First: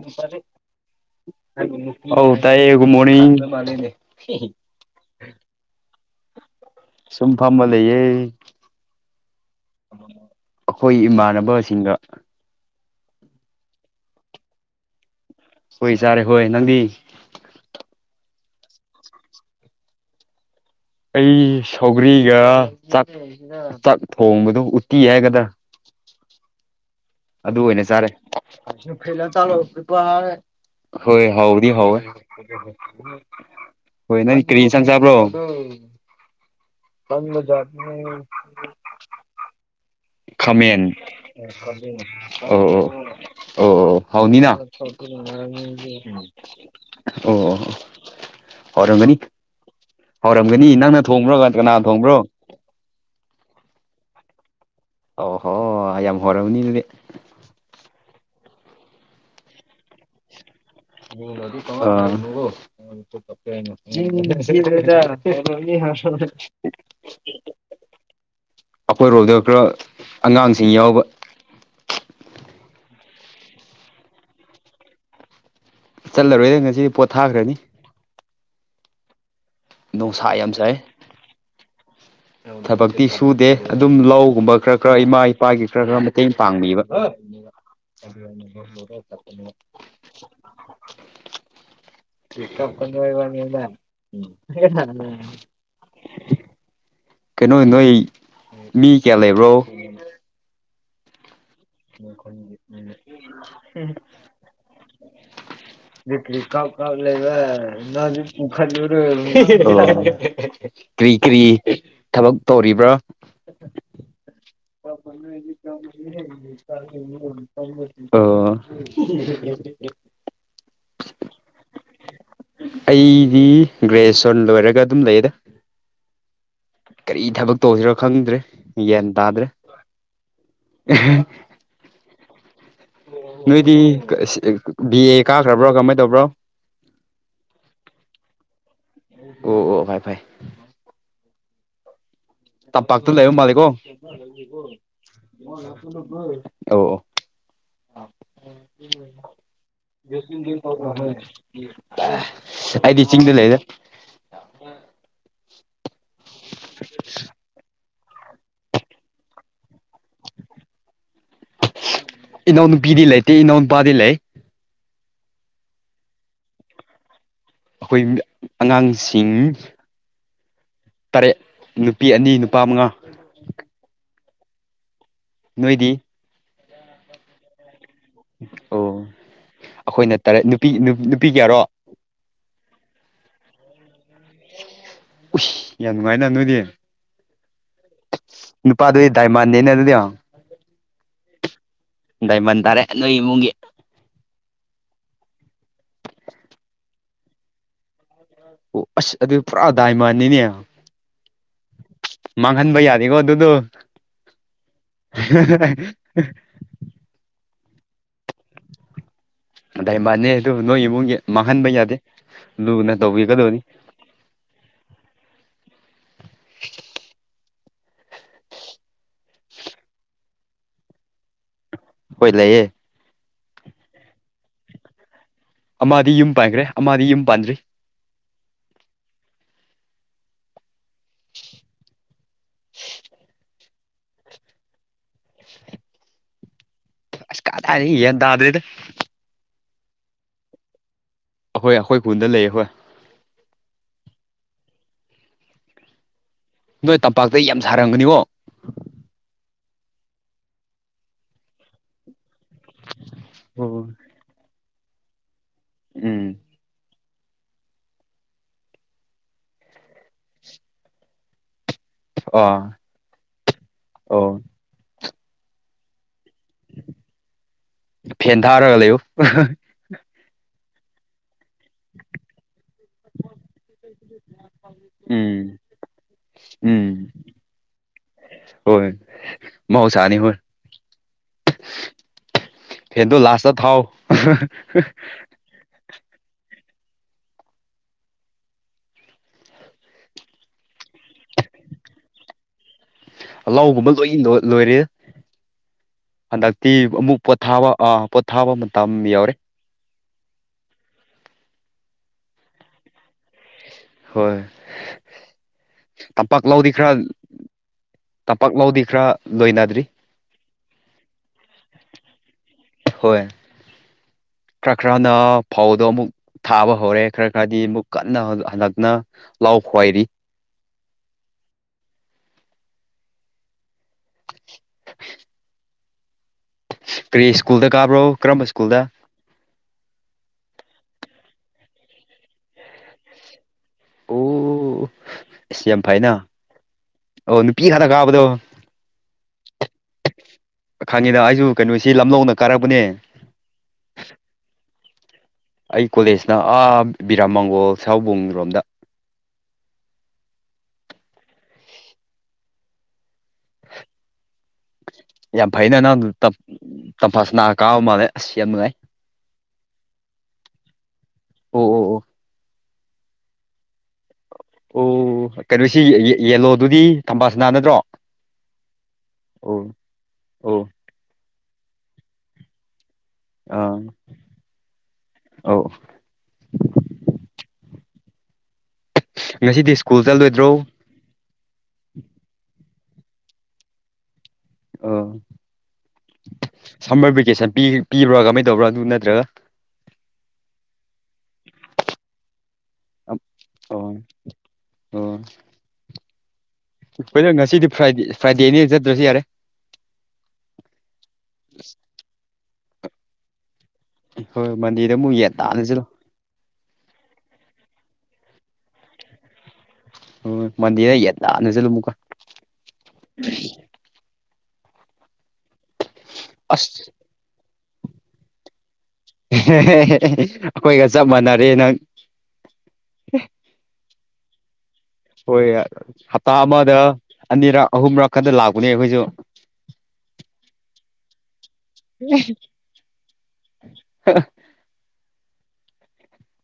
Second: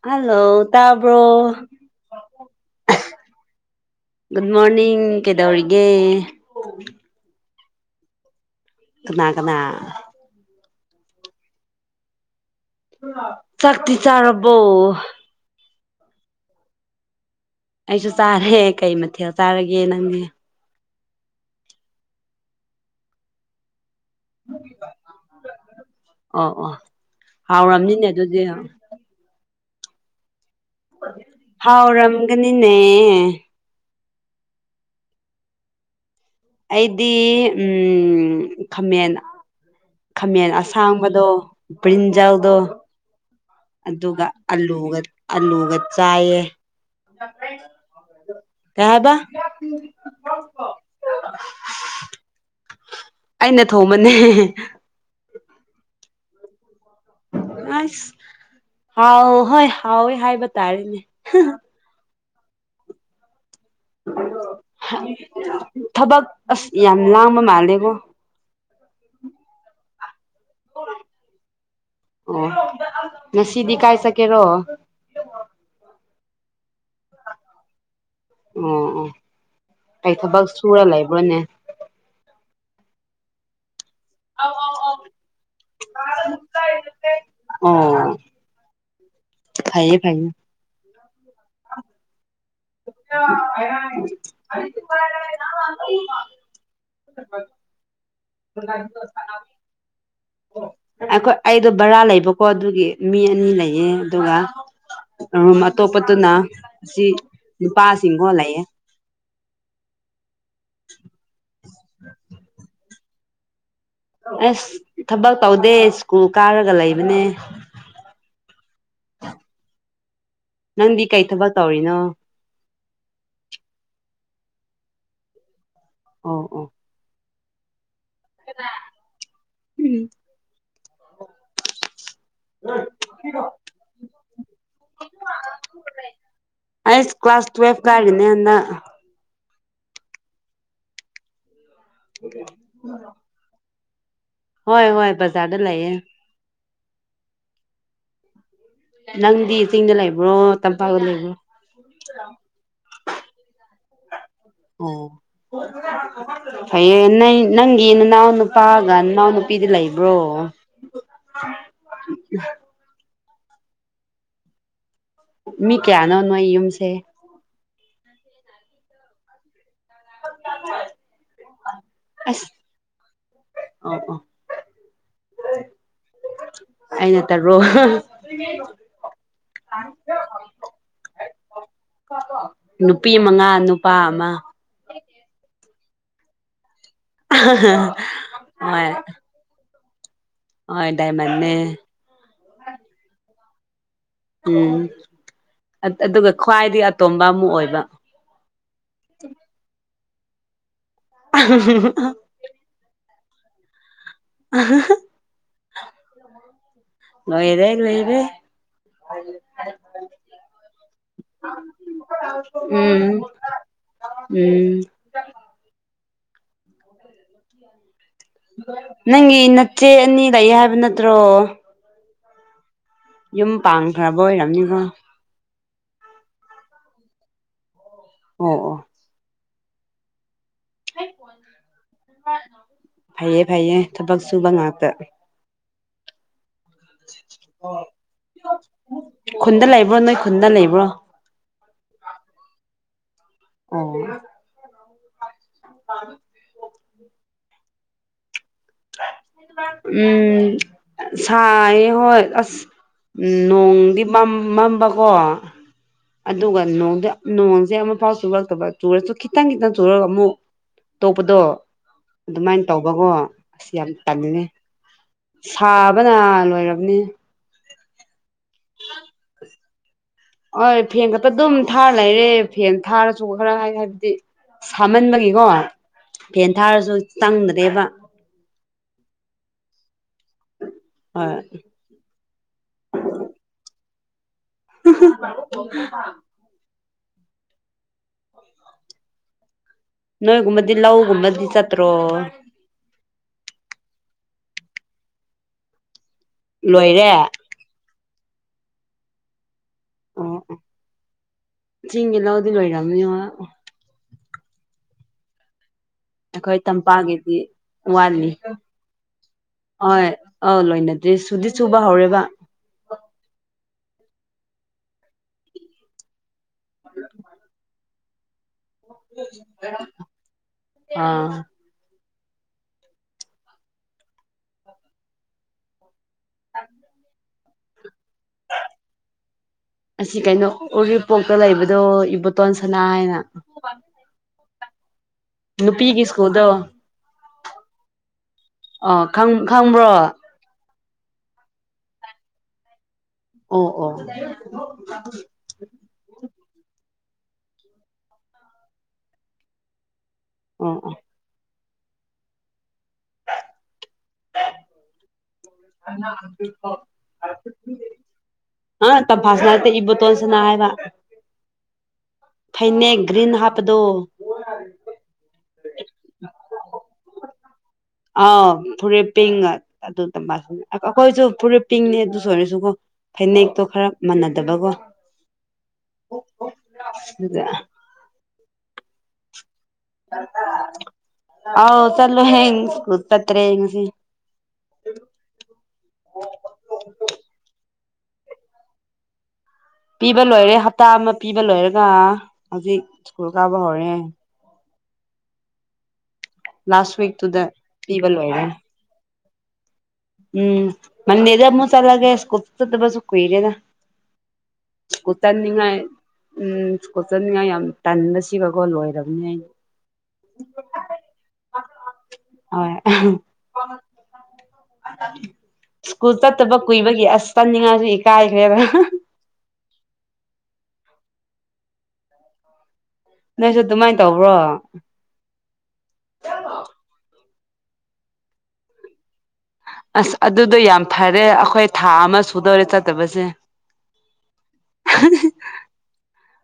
hello ꯇꯥꯕ꯭ꯔꯣ hello ꯇꯌꯦ ꯨ ꯃꯣꯅꯤꯡ ꯒꯨꯗ ꯃꯣꯔꯅꯤꯡ ꯀꯩꯗꯧꯔꯤꯒꯦ ꯐꯝꯕ ꯂꯩꯌꯦ ꯀꯃ ꯀꯅꯥ ꯑꯩꯈꯣꯏ ꯏꯃꯥꯟꯅꯕꯁꯤꯡꯗ ꯆꯥꯛꯛꯇꯤ ꯆꯥꯔꯔꯕꯣ ꯍꯣꯏ ꯆꯥꯔꯦ ꯍꯣꯏ ꯅꯪꯗꯤ ꯑꯩꯁꯨ ꯆꯥꯔꯦ ꯀꯩ ꯃꯊꯦꯜ ꯆꯥꯔꯒꯦ ꯅꯪꯒꯤ ꯑꯩ ꯁꯧꯒ꯭ꯔꯤꯒ ꯊꯣꯡꯕꯗꯨ ꯎꯇꯤ ꯍꯥꯏꯒꯗ ꯑꯣ ꯑꯣ ꯑꯗꯨ ꯑꯣꯏꯅ ꯍꯥꯎꯔꯝꯅꯤꯅꯦ ꯆꯥꯔꯦ ꯑꯗꯨꯗꯤ ꯍꯣꯏ ꯍꯥꯎꯗꯤ ꯍꯥꯎ ꯍꯥꯎꯔꯝꯒꯅꯤꯅꯦ ꯍꯣꯏ ꯅꯪ ꯀꯔꯤ ꯆꯪ ꯆꯥꯕ꯭ꯔꯣ ꯑꯩꯗꯤ ꯎꯝ ꯈꯥꯃꯦꯟ ꯈꯥꯃꯦꯟ ꯕ꯭ꯔꯤꯟꯖꯜꯗꯣ ꯑꯣ ꯑꯣ ꯑꯣ ꯑꯗꯨꯒ ꯍꯥꯎꯅꯤꯅ ꯑꯂꯨꯒ ꯑꯂꯨꯒ ꯆꯥꯏꯌꯦ ꯑꯣ ꯀꯩ ꯍꯥꯏꯕ ꯍꯧꯥꯎꯔꯝꯒꯅꯤ ꯍꯧꯥꯎꯔꯝꯒꯅꯤ ꯅꯪꯅ ꯊꯣꯡꯕ꯭ꯔꯣ ꯀꯅꯥ ꯊꯣꯡꯕ꯭ꯔꯣ ꯑꯩꯅ ꯊꯣꯡꯃꯅꯦ ꯑꯣ ꯍꯣꯏ ꯌꯥꯝ ꯍꯣꯏꯔꯕꯅꯤ ꯑꯗꯨꯗꯤ ꯑꯁ ꯍꯥꯎ ꯍꯣꯏ ꯍꯥꯎꯋꯦ ꯍꯥꯏꯕ ꯇꯥꯔꯦꯅꯦ ꯑꯣ ꯎ ꯊꯕꯛ ꯑꯁ ꯌꯥꯝ ꯂꯥꯡꯕ ꯃꯥꯜꯂꯦꯀꯣ ꯑꯩꯈꯣꯏꯔꯣꯝꯗ ꯈꯔ ꯑꯉꯥꯡꯁꯤꯡ ꯌꯥꯎꯕ ꯑꯣ ꯉꯁꯤꯗꯤ ꯀꯥꯏ ꯁꯀꯦꯔꯣ ꯆꯠꯂꯔꯣꯏꯗ ꯉꯁꯤꯗꯤ ꯄꯣꯠ ꯊꯥꯈ꯭ꯔꯅꯤ ꯑꯣ ꯑꯣ ꯑꯩ ꯅꯨꯡꯁꯥ ꯊꯕꯛ ꯁꯨꯔ ꯂꯩꯕ꯭ꯔꯣꯅꯦ ꯊꯕꯛꯗꯤ ꯁꯨ ꯗꯦ ꯑꯗꯨꯝ ꯂꯧꯒꯨꯝꯕ ꯈꯔ ꯈꯔ ꯏꯃꯥ ꯏꯄꯥꯒꯤ ꯈꯔ ꯈꯔ ꯃꯇꯦꯡ ꯄꯥꯡꯕꯤꯕ ꯑꯣ ꯑꯗꯨ ꯍ ꯐꯩꯌꯦ ꯐꯌꯦ [unintelligible] ꯀꯩꯅꯣ ꯅꯣꯏ ꯃꯤ ꯀꯌꯥ ꯂꯩꯕ꯭ꯔꯣ ꯑꯩꯈꯣꯏ ꯑꯩꯗꯣ ꯕꯔꯥ ꯂꯩꯕꯀꯣ ꯑꯗꯨꯒꯤ ꯃꯤ ꯑꯅꯤ ꯂꯩꯌꯦ ꯑꯗꯨꯒ ꯔꯨꯝ ꯑꯇꯣꯞꯄꯗꯨꯅ ꯀꯥꯎ ꯀꯥꯎ ꯑꯁꯤ ꯂꯩꯕ ꯅ ꯅꯨꯄꯥꯁꯤꯡꯒꯣ ꯂꯩꯌꯦ ꯀꯔ ꯀꯔꯤ ꯀꯔꯤ ꯊꯕꯛ ꯇꯧꯔꯤꯕ꯭ꯔꯣ ꯑꯁ ꯊꯕꯛ ꯇꯧꯗꯦ ꯁ꯭ꯀꯨꯜ ꯀꯥꯔꯒ ꯂꯩꯕꯅꯦ ꯑꯣ ꯅꯪꯗꯤ ꯀꯩ ꯊꯕꯛ ꯇꯧꯔꯤꯅꯣ ꯑꯩꯗꯤ ꯒ꯭ꯔꯦꯁ ꯇꯣꯅ ꯋꯥꯔꯒ ꯑꯗꯨꯝ ꯂꯩꯗ ꯑꯣ ꯑꯣ ꯀꯔꯤ ꯊꯕꯛ ꯇꯧꯁꯤꯔꯣ ꯈꯪꯗ꯭ꯔꯦ ꯒ꯭ꯌꯥꯟ ꯇꯥꯗ꯭ꯔꯦ ꯎꯝ ꯅꯣꯏꯗꯤ ꯕꯤ ꯑꯦ ꯀꯥꯈ꯭ꯔꯕ꯭ꯔꯣ ꯀꯃꯥꯏꯅ ꯇꯧꯕ꯭ꯔꯣ ꯑ ꯀ꯭ꯂꯥꯁ ꯇ꯭ꯋꯦꯜꯐ ꯀꯔꯅꯤꯦ ꯑꯣ ꯑꯣ ꯐꯥꯏ ꯐꯥꯏ ꯇꯞꯄꯥꯛꯇ ꯂꯩꯕ ꯃꯥꯂꯦꯀꯣ ꯍꯣꯏ ꯍꯣꯏ ꯕꯖꯥꯔꯗ ꯂꯩꯌꯦ ꯑꯣ ꯅꯪꯗꯤ ꯆꯤꯡꯗ ꯂꯩꯕ꯭ꯔꯣ ꯇꯝꯄꯥꯛꯇ ꯂꯩꯕ꯭ꯔꯣ ꯑꯩꯗꯤ ꯆꯤꯡꯗ ꯂꯩꯗ ꯑꯣ ꯐꯩꯟꯅ ꯅꯪꯒꯤ ꯅꯅꯥꯎ ꯅꯨꯄꯥꯒ ꯅꯅꯥꯎ ꯅꯨꯄꯤꯗꯤ ꯂꯩꯕ꯭ꯔꯣ ꯏꯅꯥꯧꯅ ꯄꯤꯗꯤ ꯂꯩꯇꯦ ꯏꯅꯥꯎꯅꯄꯥꯗꯤ ꯂꯩ ꯃꯤ ꯀꯌꯥ ꯅꯣꯅꯣ ꯑ ꯌꯨꯝꯁꯦ ꯑꯩꯈꯣꯏ ꯑꯉꯥꯡꯁꯤꯡ ꯇꯔꯦꯠ ꯅꯨꯄꯤ ꯑꯅꯤ ꯑꯁ ꯅꯨꯄꯥ ꯃꯉꯥ ꯑꯣ ꯑꯣ ꯅꯣꯏꯗꯤ ꯑꯩꯅ ꯇꯔꯣ ꯑꯣ ꯑꯩꯈꯣꯏꯅ ꯇꯔꯦꯠ ꯅꯨꯄꯤ ꯅꯨꯄꯤ ꯀꯌꯥꯔꯣ ꯅꯨꯄꯤ ꯃꯉꯥ ꯅꯨꯄꯥ ꯑꯃ ꯌꯥꯝ ꯅꯨꯡꯉꯥꯏꯅ ꯅꯣꯏꯗꯤ ꯅꯨꯄꯥꯗꯨ ꯗꯥꯏꯃꯥꯟꯗꯦꯅꯦ ꯑꯗꯨꯗꯤ ꯑꯗꯥꯥꯏꯃꯟꯅꯦ ꯩꯃ ꯇꯔꯦ ꯅꯣꯏꯃꯨꯡꯒꯤꯦ ꯎꯝ ꯑꯗꯨꯒ ꯈ꯭ꯋꯥꯏꯗꯒꯤ ꯑꯇꯣꯝꯕ ꯑꯃ ꯑꯣꯏꯕ ꯑꯣ ꯑꯁ ꯑꯗꯨ ꯄꯨꯔꯥ ꯗꯥꯏꯃꯟꯅꯤꯅꯦ ꯃꯥꯡꯍꯟꯕ ꯌꯥꯅꯤꯀꯣ ꯑꯗꯨꯗꯣ ꯗꯥꯏꯨ ꯑꯅꯦ ꯑꯗꯥꯏꯕꯥꯅꯦ ꯑꯗꯨ ꯅꯣꯏ ꯏꯃꯨꯡꯒꯤ ꯃꯥꯡꯍꯟꯕ ꯌꯥꯗꯦ ꯂꯨꯅ ꯎꯝ ꯇꯧꯕꯤꯒꯗꯧꯅꯤ ꯎꯝ [unintelligible] ꯅꯪꯒꯤ ꯅꯆꯦ ꯑꯅꯤ ꯂꯩꯑ ꯍꯥꯏꯕ ꯅꯠꯇ꯭ꯔꯣ ꯍꯣꯏ ꯂꯩꯌꯦꯦ ꯌꯨꯝ ꯄꯥꯡꯊꯕ ꯑꯣꯏꯔꯝꯅꯤꯀꯣ ꯑꯃꯗꯤꯗꯤ ꯌꯨꯝ ꯄꯥꯟꯈ꯭ꯔꯦ ꯑꯃꯗꯤ ꯌꯨꯝ ꯄꯥꯟꯗ꯭ꯔꯤ ꯑꯣ ꯑꯣ ꯐꯩꯌꯦ ꯐꯩꯌꯦ ꯊꯕꯛ ꯁꯨꯕ ꯉꯥꯛꯇ ꯑꯁ ꯀ ꯇꯅꯤ ꯌꯦꯟ ꯇꯗ꯭ꯔꯦꯗ ꯭ꯔꯣ ꯅꯣꯏ ꯈꯨꯟꯗ ꯂꯩꯕ꯭ꯔꯣ ꯑꯩꯍꯣꯏ ꯑꯩꯈꯣꯏ ꯄꯨꯟꯗ ꯂꯩꯌꯦ ꯍꯣꯏ ꯑꯣ ꯐ ꯅꯣꯏ ꯇꯝꯄꯥꯛꯇ ꯌꯥꯝ ꯁꯥꯔꯝꯒꯅꯤꯕꯣ ꯎꯝ ꯆꯥꯏ ꯍ ꯑꯁ ꯑꯣ ꯅꯣꯡꯗꯤ ꯃꯝꯕꯀꯣ ꯎꯝ ꯑꯗꯨꯒ ꯅꯣꯡꯗꯤ ꯅꯣꯡꯁꯦ ꯑꯃꯐꯥꯎ ꯆꯨꯔꯛꯇꯕ ꯆꯨꯔꯁꯨ ꯈꯤꯇꯪ ꯈꯤꯇꯪ ꯆꯨꯔꯒ ꯑꯃꯨꯛ ꯇꯣꯛꯄꯗꯣ ꯑꯗꯨꯃꯥꯏꯅ ꯑꯥ ꯇꯧꯕꯒꯣ ꯑꯁꯤ ꯌꯥꯝ ꯑꯣ ꯇꯜꯦ ꯁꯥꯕꯅ ꯂꯣꯏꯔꯕꯅꯤ ꯐꯦꯟ ꯊꯥꯔꯒ ꯂꯩꯨ ꯍꯣꯏ ꯐꯦꯡꯒꯠꯄ ꯑꯗꯨꯝ ꯊꯥꯔ ꯂꯩꯔꯦ ꯐꯦꯟ ꯊꯥꯔꯁꯨꯕ ꯈꯔ ꯍꯥꯏ ꯍꯥꯏꯕꯗꯤ ꯁꯥꯃꯟꯕꯅꯤꯀꯣ ꯎꯝ ꯐꯦꯟ ꯊꯥꯔꯁꯨ ꯎꯝ ꯆꯪꯗ꯭ꯔꯦꯕ ꯍꯣꯏ ꯃ ꯁꯥꯅꯤ ꯍꯣꯏ ꯍꯣꯏ ꯐꯦꯟꯇꯣ ꯂꯥꯁ ꯊꯥꯎ [unintelligible] ꯅꯣꯏꯒꯨꯝꯕꯗꯤ ꯂꯧꯒꯨꯝꯕꯗꯤ ꯆꯠꯇ꯭ꯔꯣ ꯂꯒꯨꯝꯕ ꯂꯣꯏ ꯂꯣꯏꯔꯦ ꯍꯟꯗꯛꯇꯤ ꯂꯣꯏꯔꯦ ꯑꯃꯨꯛ ꯑꯣ ꯄꯣꯊꯥꯕ ꯑꯥ ꯄꯣꯊꯥꯕ ꯃꯇꯝ ꯌꯎꯔꯦ ꯑꯣ ꯆꯤꯡꯒꯤꯦ ꯂ ꯑꯗꯨꯗꯤ ꯂꯣꯏꯔꯅꯤ ꯍꯣꯏ ꯇꯝꯄꯥꯛ ꯑꯩꯈꯣꯏ ꯂꯧꯗꯤ ꯈꯔ ꯇꯝꯄꯥꯛꯒꯤꯗꯤ ꯋꯥꯠꯂꯤ ꯇꯝꯄꯥꯛ ꯂꯧꯗꯤ ꯈꯔ ꯂꯣꯏꯅꯗ꯭ꯔꯤ ꯍꯣꯏ ꯑꯧ ꯂꯣꯏꯅꯗ꯭ꯔꯦ ꯁꯨꯗꯤ ꯆꯨꯕ ꯍꯧꯔꯦꯕ ꯍꯣꯏ ꯈꯔ ꯈꯔꯅ ꯐꯥꯎꯕꯗꯣ ꯑꯃꯨꯛ ꯊꯥꯕ ꯍꯧꯔꯦ ꯈꯔ ꯈꯔꯗꯤ ꯑꯃꯨꯛ ꯀꯟꯅ ꯍꯟꯗꯛꯅ ꯂꯥꯎ ꯈ꯭ꯋꯥꯏꯔꯤ ꯑꯥ [unintelligible] ꯀꯔꯤ ꯁ꯭ꯀꯨꯜꯗ ꯀꯥꯕ꯭ꯔꯣ ꯀꯔꯝꯕ ꯁ꯭ꯀꯨꯜꯗ ꯑꯁꯤ ꯀꯩꯅꯣ ꯎꯔꯤꯄꯣꯛꯇ ꯂꯩꯕꯗꯣ ꯏꯕꯣꯇꯣꯟ ꯁꯅꯥ ꯍꯥꯏꯅ ꯑꯣ ꯑꯁ ꯌꯥꯝ ꯅꯨꯄꯤꯒꯤ ꯐꯩꯅ ꯁꯀꯣꯜꯗ ꯑꯣ ꯀ ꯈꯥꯅ ꯀꯥꯕꯗ ꯈꯪ ꯈꯪꯕ꯭ꯔꯣ ꯑꯣ ꯈꯪꯉꯤꯗ ꯑꯩꯁꯨ ꯀꯩꯅꯣꯁꯤ ꯂꯝꯂꯧꯗ ꯀꯥꯔꯛꯄꯅꯦ ꯑꯣ ꯑꯣ ꯑꯩ ꯀꯣꯂꯦꯖꯅ ꯑꯥ ꯕꯤꯔꯥ ꯃꯪꯒꯣꯜ ꯁꯍꯥꯎꯕꯨꯡ ꯔꯣꯝꯗ ꯑꯣ ꯑꯣ ꯑ ꯌꯥ ꯐꯩꯅꯅ ꯇꯝꯐꯥꯁꯤ ꯅꯥꯔꯒ ꯀꯥꯕ ꯃꯥꯜꯂꯦ ꯑꯁ ꯌꯥꯝ ꯅꯨꯡꯉꯥꯏ ꯑ ꯇꯝꯐꯥꯁꯅꯥ ꯅꯠꯇꯦ ꯏꯕꯣꯇꯣꯟ ꯁꯅꯥ ꯍꯥꯏꯕ ꯑꯣ ꯑꯣ ꯑꯣ ꯐꯩꯅꯦꯛ ꯭ꯔꯤꯟ ꯍꯥꯞꯗꯨꯣ ꯑꯣ ꯀꯩꯅꯣꯁꯤ ꯌꯦꯂꯣꯗꯨꯗꯤ ꯊꯝꯕꯥꯁ ꯅꯥ ꯅꯗ꯭ꯔꯣ ꯑꯥꯎ ꯐꯨꯔꯤꯠ ꯄꯤꯡ ꯑꯗꯨꯗ ꯑꯣ ꯑꯩꯈꯣꯏꯁꯨ ꯐꯨꯔꯤ ꯄꯤꯡꯅꯦꯦ ꯑꯗꯨꯁꯨ ꯑꯣꯏꯔꯁꯨꯀꯣ ꯐꯅꯦꯛꯇꯣ ꯑꯥ ꯈꯔ ꯃꯥꯟꯅꯗꯕꯀꯣ ꯑꯧ ꯑꯗꯨꯗ ꯉꯁꯤꯗꯤ ꯁ꯭ꯀꯨꯜ ꯆꯠꯂꯣꯏꯗ꯭ꯔꯣ ꯑ ꯆꯂꯣ ꯍꯌꯦ ꯁ ꯆꯠꯇꯔꯦ ꯁꯤ ꯑꯣ ꯁꯔꯕꯤꯀꯦꯁꯟ ꯄ ꯄꯤꯕ꯭ꯔꯥ ꯀꯃꯥꯏꯅ ꯇꯧꯕ꯭ꯔꯥ ꯑꯗꯨ ꯅꯠꯇ꯭ꯔꯒ ꯄꯤꯕ ꯂꯣꯏꯔꯦ ꯍꯞꯇꯥ ꯑꯃ ꯄꯤꯕ ꯂꯣꯏꯔꯒ ꯍꯧꯖꯤꯛ ꯑꯣ ꯁ꯭ꯀꯨꯜ ꯀꯥꯕ ꯍꯧꯔꯦ ꯑꯣ ꯂꯥꯁ ꯑꯩꯈꯣꯏꯩꯅ ꯋꯤꯛꯇꯨꯗ ꯉꯁꯤꯗꯤ ꯐ꯭ꯔꯗꯦ ꯄꯤꯕ ꯂꯣꯏꯔꯦ ꯐ꯭ꯔꯥꯏꯗꯦꯅꯦ ꯆꯠꯇ꯭ꯔꯁꯨ ꯌꯥꯔꯦ ꯎꯝ ꯃꯅꯦꯦꯗꯃꯨꯁꯂꯒꯦ ꯀꯗꯕꯁꯁꯨ ꯀꯨꯏꯔꯦꯗ ꯍꯣꯏ ꯃꯟꯗꯦꯗ ꯑꯃꯨꯛ ꯌꯦꯟ ꯇꯥꯅ ꯆꯠꯂꯣ ꯈꯨꯠꯇꯅꯤꯉꯥꯏ ꯎꯝ ꯈꯨꯠꯇꯅꯤꯡꯉꯥꯏ ꯌꯥꯝ ꯇꯟ ꯁꯤꯕꯒꯣ ꯂꯣꯏꯔꯕꯅꯦꯩꯅ ꯍꯣꯏ ꯃꯟꯗꯤꯔꯗ ꯌꯦꯗꯥꯅ ꯆꯠꯂꯨ ꯑꯃꯨꯀ ꯍꯣꯏ ꯁ꯭ꯀꯨꯜ ꯆꯠꯇꯕ ꯑꯁ ꯀꯨꯏꯕꯒꯤ ꯑꯁ ꯆꯟꯅꯤꯡꯉꯁꯨ ꯏ ꯀꯥꯏꯈ꯭ꯔꯦꯗ ꯑꯩꯈꯣꯏꯒ ꯆꯞ ꯃꯥꯟꯅꯔꯦ ꯅꯪ ꯅꯣꯏꯁꯨ ꯑꯗꯨꯃꯥꯏꯅ ꯇꯧꯕ꯭ꯔꯣ ꯍꯣꯏ ꯍꯞꯇꯥ ꯑꯃꯗ ꯑꯅꯤꯔꯛ ꯑꯍꯨꯝꯔꯛ ꯈꯛꯇ ꯂꯥꯛꯄꯅꯦ ꯑꯩꯈꯣꯏꯁꯨ ꯑꯁ ꯑꯗꯨꯗꯣ ꯌꯥꯝ ꯐꯔꯦ ꯑꯩꯈꯣꯏ ꯊꯥ ꯑꯃ ꯁꯨꯗꯧꯔꯦ ꯆꯠꯇꯕꯁꯦ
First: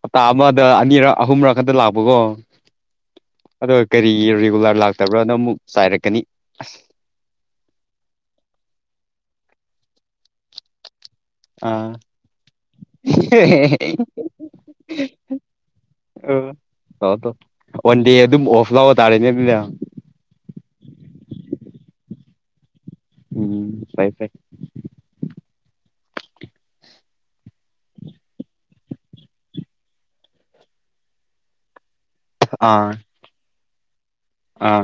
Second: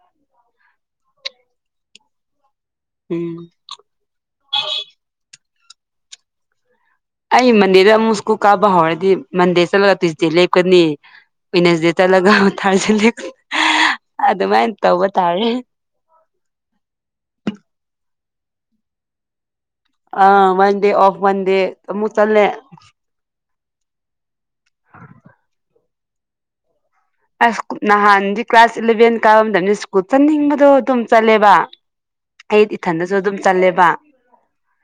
ꯍꯞꯇꯥ ꯑꯃꯗ ꯑꯅꯤꯔꯛ ꯑꯍꯨꯝꯔꯛ ꯈꯛꯇ ꯂꯥꯛꯄꯀꯣ ꯎꯝ ꯑꯗꯣ ꯀꯔꯤ ꯔꯤꯒꯨꯂꯔ ꯂꯥꯛꯇꯕ꯭ꯔꯥꯅꯣ ꯑꯃꯨꯛ ꯆꯥꯏꯔꯛꯀꯅꯤ ꯑꯁ ꯑꯩ ꯃꯟꯗꯦꯗ ꯑꯃꯨꯛ ꯁ꯭ꯀꯨꯜ ꯀꯥꯕ ꯍꯧꯔꯗꯤ ꯃꯟꯗꯦ ꯆꯠꯂꯒ ꯇ꯭ꯌꯏꯁꯗꯦ ꯂꯦꯞꯀꯅꯤ ꯑꯥ ꯄꯅꯁꯗꯦꯇ ꯂꯒ ꯊꯥꯔꯖ ꯑꯗꯨꯃꯥꯏꯅ ꯇꯧꯕ ꯇꯥꯔꯦ ꯑ ꯋꯥꯟꯗꯤꯦ ꯑꯗꯨꯝ ꯑꯣꯐꯂ ꯑꯣꯇꯥꯥꯦꯅꯤ ꯑꯗꯨꯗ ꯑ ꯋꯥꯟ ꯗꯦ ꯑꯣꯐ ꯋꯥꯟ ꯗꯦ ꯃꯨꯛ ꯆꯜꯂꯦ ꯎꯝ ꯐꯥꯏ ꯐꯥꯏ ꯑꯁ ꯅꯍꯥꯟꯗꯤ ꯀ꯭ꯂꯥꯁ ꯏꯂꯚꯦꯟ ꯀꯥꯕ ꯃꯇꯝꯗ ꯁ꯭ꯀꯨꯜ ꯆꯠꯅꯤꯡꯕꯗꯣ ꯑꯗꯨꯝ ꯆꯠꯂꯦꯕ ꯑꯩ ꯑꯥ ꯏꯊꯟꯗꯁꯨ ꯑꯗꯨꯝ ꯆꯜꯂꯦꯕ ꯑꯥ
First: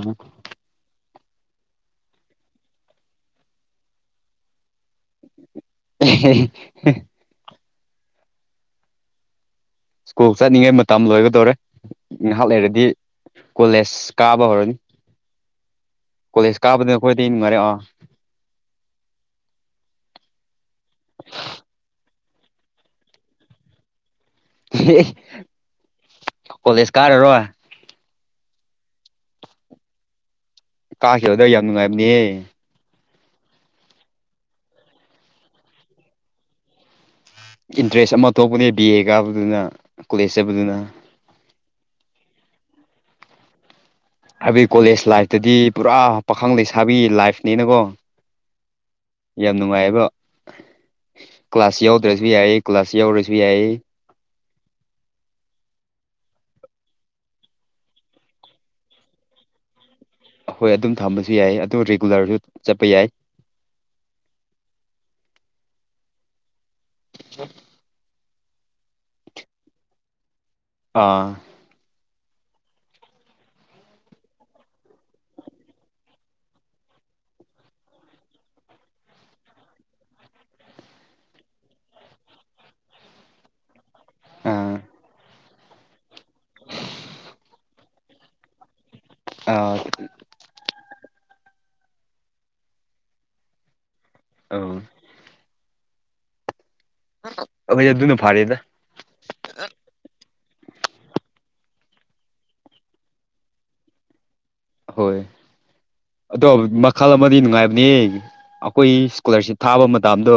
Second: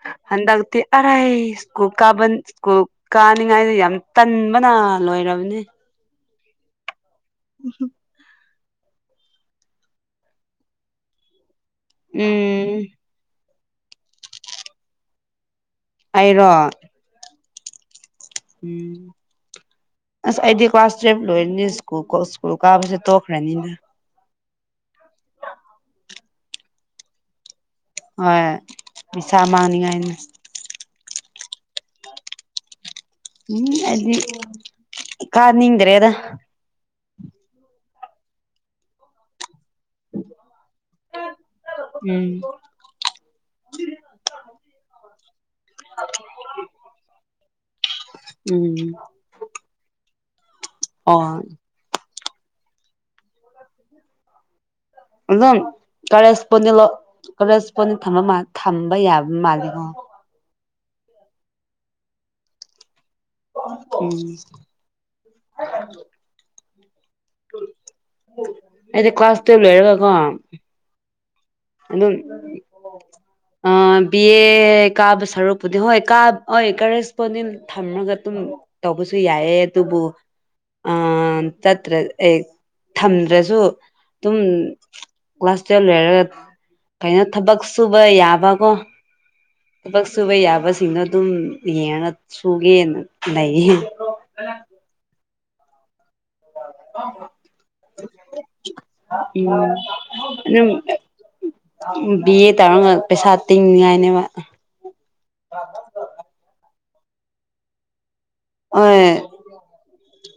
ꯑꯔꯥꯏ ꯁ꯭ꯀꯨꯜ ꯀꯥꯕ ꯁ꯭ꯀꯨꯜ ꯀꯥꯅꯤꯡꯉꯥꯏꯗ ꯌꯥꯝ ꯇꯟꯕꯅ ꯂꯣꯏꯔꯕꯅꯤ [unintelligible] ꯎ ꯁ꯭ꯀꯨꯜ ꯆꯠꯅꯤꯡꯉꯩ ꯃꯇꯝ ꯂꯣꯏꯒꯗꯧꯔꯦ ꯉꯥꯏꯍꯥꯛ ꯎꯝ ꯂꯩꯔꯗꯤ ꯀꯣꯂꯦꯖ ꯀꯥꯕ ꯍꯧꯔꯅꯤ ꯑꯩꯔꯣ ꯀꯣꯂꯦꯖ ꯀꯥꯞꯕꯗ ꯑꯩꯈꯣꯏꯗꯤ ꯉꯥꯏꯔꯦꯑꯣ ꯎꯝ ꯑꯁ ꯑꯩꯗꯤ ꯀ꯭ꯂꯥꯁ ꯇꯨꯋꯕ ꯂꯣꯏꯔꯅꯤ ꯁ꯭ꯀꯨꯜ ꯁ꯭ꯀꯨꯜ ꯀꯥꯕꯁꯦ ꯇꯣꯛꯈ꯭ꯔꯅꯤꯅ ꯍ ꯀꯣꯂꯦꯁ ꯀꯥꯔꯔꯣ ꯍꯣꯏ ꯃꯤꯁꯥ ꯑꯃꯅꯤꯡꯉꯥꯏꯅ ꯀꯥꯈꯤꯕꯗ ꯌꯥꯝ ꯅꯨꯡꯉꯥꯏꯕꯅꯦ ꯎꯝꯗꯤ ꯀꯥ ꯅꯤꯡꯗꯔꯦ ꯑꯗ ꯏꯟꯇꯔꯦꯁ ꯑꯃ ꯊꯣꯛꯄꯅꯦ ꯕꯤ ꯑꯦ ꯀꯥꯕꯗꯨꯅ ꯀꯣꯂꯦꯖ ꯆꯠꯄꯗꯨꯅ ꯎꯝ ꯍꯥꯏꯕꯗꯤ ꯀꯣꯂꯦꯖ ꯂꯥꯏꯐꯇꯗꯤ ꯄꯨꯔꯥ ꯄꯥꯈꯪ ꯂꯩꯁꯥꯕꯤ ꯂꯥꯏꯐꯅꯤꯅꯀꯣ ꯎꯝ ꯌꯥꯝ ꯅꯨꯡꯉꯥꯏꯕ ꯑꯣ ꯔꯁꯕꯤ ꯑꯌꯦ ꯀ ꯀ꯭ꯂꯂꯁꯤꯌꯥ ꯑꯣꯔꯁꯕꯤ ꯑꯌꯦ ꯑꯗꯨꯝ ꯀꯔꯦꯁꯄꯣꯟꯗꯤ ꯀꯔꯦꯁꯄꯣꯟꯗꯤꯠ ꯊꯝꯕ ꯌꯥꯕ ꯃꯥꯜꯜꯂꯤꯀꯣ ꯍꯣꯏ ꯑꯗꯨꯝ ꯊꯝꯕꯁꯨ ꯌꯥꯏ ꯑꯗꯨ ꯔꯤꯒꯨꯂꯔꯁꯨ ꯆꯠꯄ ꯌꯥꯏ ꯎꯝ ꯑ ꯑꯗꯤ ꯀꯥꯁꯇꯦꯕ ꯂ ꯑꯣꯏꯔꯒ ꯀꯣ ꯑꯥ ꯑꯗꯨꯝ ꯎꯝ ꯑ ꯕꯤ ꯑꯦ ꯀꯥꯕ ꯁꯔꯛꯄꯨꯗꯤ ꯍꯣꯏ ꯀꯥ ꯍ ꯀꯔꯦꯁꯄꯣꯟꯗꯦꯟ ꯊꯝꯃꯒ ꯑꯗꯨꯝ ꯇꯧꯕꯁꯨ ꯌꯥꯏꯑꯦ ꯑꯗꯨꯕꯨ ꯑ ꯆꯠꯇ꯭ꯔ ꯑꯦ ꯊꯝꯗ꯭ꯔꯁꯨ ꯑꯗꯨꯝ ꯑꯥ ꯀ꯭ꯂꯥꯁ ꯇꯨꯌꯦꯜ ꯂꯩꯔꯒ ꯁꯨꯕ ꯌꯥꯕꯀꯣ ꯑꯥ ꯊꯕꯛ ꯁꯨꯕ ꯌꯥꯕꯁꯤꯡꯗꯣ ꯑꯗꯨꯝ ꯌꯦꯅ ꯁꯨꯒꯦ ꯂꯩꯏꯌꯦ ꯑ ꯈ ꯑꯗꯨꯅ ꯐꯥꯔꯦꯗ ꯑꯗꯨꯝ ꯕꯤ ꯑꯦ ꯇꯧꯔꯒ ꯄꯩꯁꯥ ꯇꯤꯡꯅꯤꯉꯥꯏꯅꯦꯕ ꯍꯣꯏ ꯑꯣ ꯃꯈꯜ ꯑꯃꯗꯤ ꯅꯨꯡꯉꯥꯏꯕꯅꯦ ꯑꯩꯈꯣꯏ ꯍꯣꯏ ꯏꯁꯀꯣꯂꯥꯔꯁꯤꯞ ꯊꯥꯕ ꯃꯇꯝꯗꯣ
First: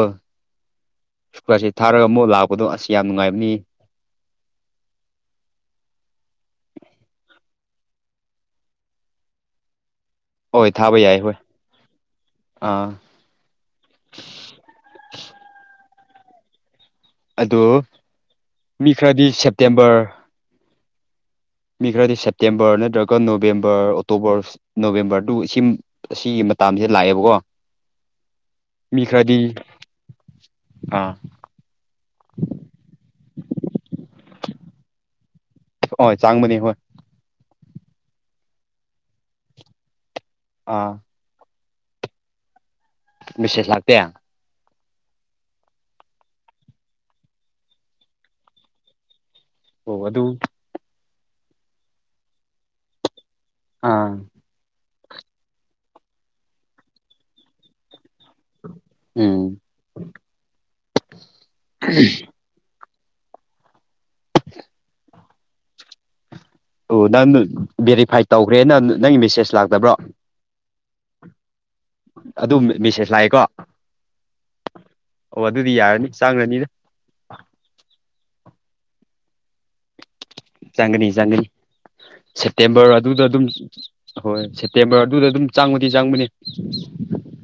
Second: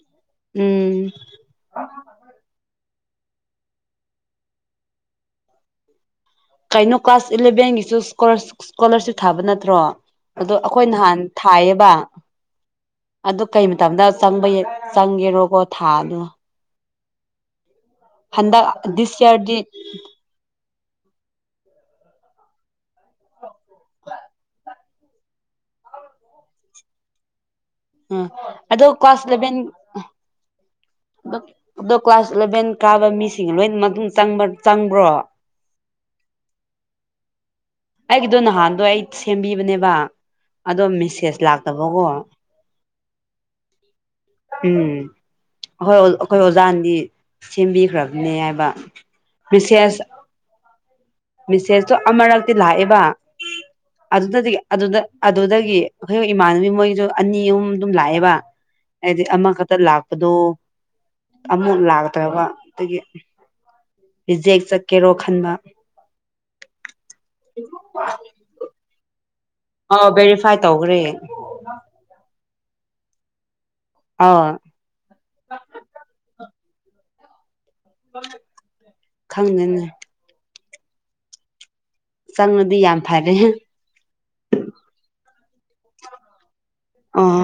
ꯎꯝ ꯏꯁꯀꯣꯂꯥꯔꯁꯤꯞ ꯊꯥꯔꯒ ꯑꯃꯨꯛ ꯂꯥꯛꯄꯗꯣ ꯑꯁ ꯌꯥꯝ ꯅꯨꯡꯉꯥꯏꯕꯅꯤ ꯀꯩꯅꯣ ꯀ꯭ꯂꯥꯁ ꯏꯂꯦꯚꯦꯟꯒꯤꯁꯨ ꯏꯁꯀꯣꯂꯥꯔꯁꯤꯞ ꯊꯥꯕ ꯅꯠꯇ꯭ꯔꯣ ꯑꯗꯣ ꯍꯣꯏ ꯑꯩꯈꯣꯏ ꯊꯥꯕ ꯌꯥꯏ ꯅꯍꯥꯟ ꯍꯣꯏ ꯊꯥꯏꯌꯦꯕ ꯑꯥ ꯑꯗꯨ ꯀꯩ ꯃꯇꯝꯗ ꯆꯪꯕ ꯆꯪꯒꯦꯔꯣꯀꯣ ꯊꯥꯗꯣ ꯑ ꯍꯟꯗꯛ ꯃꯤ ꯗꯤꯁ ꯈꯔꯗꯤ ꯌꯔꯗꯤ ꯁꯦꯞꯇꯦꯝꯕꯔ ꯃꯤ ꯈꯔꯗꯤ ꯁꯦꯞꯇꯦꯝꯕꯔ ꯅꯠꯇ꯭ꯔꯒ ꯅꯣꯕꯦꯝꯕꯔ ꯑꯣꯛꯇꯣꯕꯔ ꯅꯣꯕꯦꯝꯕꯔꯗꯨ ꯁꯤ ꯃꯇꯁꯤꯗ ꯂꯥꯛꯑꯦꯕꯀꯣ ꯑ ꯑꯗꯣ ꯃꯤ ꯀ꯭ꯂꯥꯁ ꯈꯔꯗꯤ ꯂꯂꯚꯦꯟ ꯑꯥ ꯑꯗꯣ ꯀ꯭ꯂꯥꯁ ꯏꯂꯚꯦꯟ ꯀꯥꯕ ꯃꯤꯁꯤꯡ ꯂꯣꯏꯅ ꯆꯪꯕ꯭ꯔꯣ ꯍꯣꯏ ꯆꯥꯡꯕꯅꯤ ꯍꯣꯏ ꯑꯩꯒꯤꯗꯣ ꯅꯍꯥꯟꯗꯣ ꯑꯩ ꯁꯦꯝꯕꯤꯕꯅꯦꯕ ꯑꯗꯣ ꯑꯥ ꯃꯦꯁꯦꯁ ꯂꯥꯛ ꯇꯕꯒꯣ ꯁꯦꯁ ꯂꯥꯛꯇ ꯎꯝ ꯍꯣꯏ ꯑꯩꯈꯣꯏ ꯑꯣꯖꯥꯅꯗꯤ ꯁꯦꯝꯕꯤꯈ꯭ꯔꯕꯅꯦ ꯍꯥꯏꯕ ꯑꯣ ꯑꯗꯨ ꯑꯗꯨ ꯃꯤꯦꯁꯦꯁꯇꯣ ꯑꯃꯔꯛꯇꯤ ꯂꯥꯛꯑꯦꯕ ꯑꯥ ꯑꯗꯨꯅꯗꯤ ꯑꯗꯨꯗ ꯑꯗꯨꯗꯒꯤ ꯑꯩꯈꯣꯏ ꯏꯃꯥꯟꯅꯕꯤ ꯃꯣꯏꯒꯤꯁꯨ ꯑꯅꯤ ꯑꯍꯨꯝ ꯑꯗꯨꯝ ꯂꯥꯛꯑꯦꯕ ꯋꯥ ꯍꯥꯏꯗꯤ ꯎꯝ ꯑꯃꯈꯛꯇ ꯂꯥꯛꯄꯗꯣ ꯑꯃꯨꯛ ꯂꯥꯛꯇ꯭ꯔꯕ ꯑꯗꯒꯤ ꯔꯤꯖꯦꯛ ꯆꯠꯀꯦꯔꯣ ꯈꯟꯕ ꯑꯣ ꯅꯪ ꯕꯦꯔꯤꯐꯥꯏ ꯇꯧꯈ꯭ꯔꯦ ꯅ ꯅꯪꯒꯤ ꯃꯦꯁꯦꯁ ꯑ ꯚꯦꯔꯤꯐꯥꯏ ꯇꯧꯈ꯭ꯔꯦ ꯑꯗꯨ ꯃꯦꯁꯦꯖ ꯂꯥꯛꯑꯦꯀꯣ ꯑꯥꯎ ꯑꯣ ꯑꯗꯨꯗꯤ ꯌꯥꯔꯅꯤ ꯆꯪꯉꯅꯤꯅ [unintelligible] ꯈꯪꯗꯦꯅꯦ ꯆꯥꯡꯒꯅꯤ ꯆꯥꯡꯒꯅꯤ ꯆꯪꯉꯗꯤ ꯁꯦꯞꯇꯦꯝꯕꯔ ꯌꯥꯝ ꯑꯗꯨꯗ ꯐꯔꯦ ꯑꯗꯨꯝ ꯍꯣꯏ ꯁꯦꯞꯇꯦꯝꯕꯔ ꯑꯗꯨꯗ ꯑꯗꯨꯝ ꯆꯪꯕꯗꯤ ꯆꯪꯕꯅꯤ ꯑꯥ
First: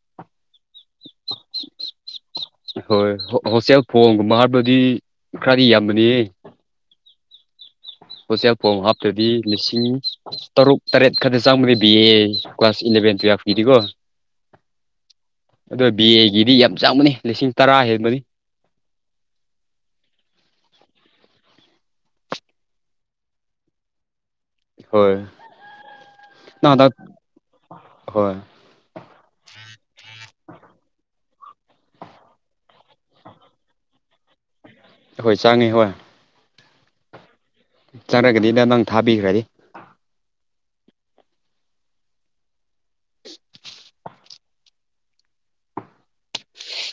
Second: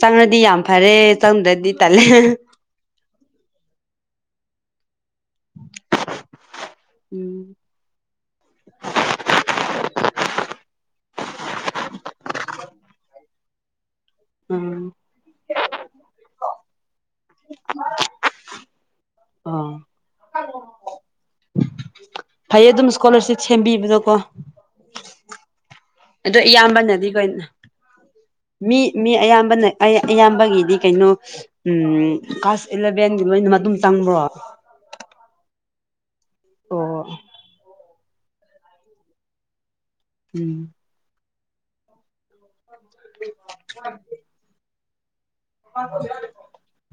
ꯆꯪꯅꯗꯤ ꯌꯥꯝ ꯐꯔꯦ ꯆꯪꯗ꯭ꯔꯗꯤ ꯇꯜꯂꯦ ꯍꯣꯏ ꯍꯣꯁꯇꯦꯜ ꯐꯣꯡꯒꯨꯝꯕ ꯍꯥꯏꯕꯗꯤ ꯈꯔꯗꯤ ꯌꯥꯝꯕꯅꯤ ꯎꯝ ꯎꯆꯦꯛꯐꯣ ꯍꯥꯞꯇꯗꯤ ꯂꯤꯁꯤꯡ ꯇꯔꯨꯛ ꯇꯔꯦꯠ ꯈꯛꯇ ꯆꯪꯕꯗꯤ ꯕꯤ ꯑꯦ ꯀ꯭ꯂꯥꯁ ꯏꯂꯚꯦꯟ ꯇꯨꯌꯦꯜꯐꯀꯤꯗꯤꯀꯣ ꯎꯝ ꯑꯗꯣ ꯕꯤ ꯑꯦꯒꯤꯗꯤ ꯌꯥꯝ ꯆꯥꯎꯕꯅꯤ ꯂꯤꯁꯤꯡ ꯇꯔꯥ ꯍꯥꯏꯕꯅꯦ ꯑꯣ ꯐꯩ ꯑꯗꯨꯝ ꯏꯁꯀꯣꯂꯔꯁꯤꯞ ꯁꯦꯝꯕꯤꯕꯗꯣꯀꯣ ꯍꯣꯏ ꯑꯣ ꯅꯪ ꯍꯟꯗꯛ ꯏꯌꯥꯝꯕꯅꯗꯤ ꯀ ꯍꯣꯏ ꯃꯤ ꯃꯤ ꯑꯌꯥꯝꯕꯅ ꯑꯌꯥꯝꯕꯒꯤꯗꯤ ꯀꯩꯅꯣ ꯎꯝ ꯀ꯭ꯂꯥꯁ ꯏꯂꯚꯦꯟꯒꯤ ꯂꯣꯏꯅ ꯃꯇꯨꯡ ꯆꯪꯕ꯭ꯔꯣ ꯍꯣꯏ ꯆꯥꯡꯉꯤ ꯍꯣꯏ ꯑꯣ ꯆꯪꯔꯒꯗꯤꯗ ꯅꯪ ꯊꯥꯕꯤꯈ꯭ꯔꯗꯤ ꯎꯝ [unintelligible] [unintelligible]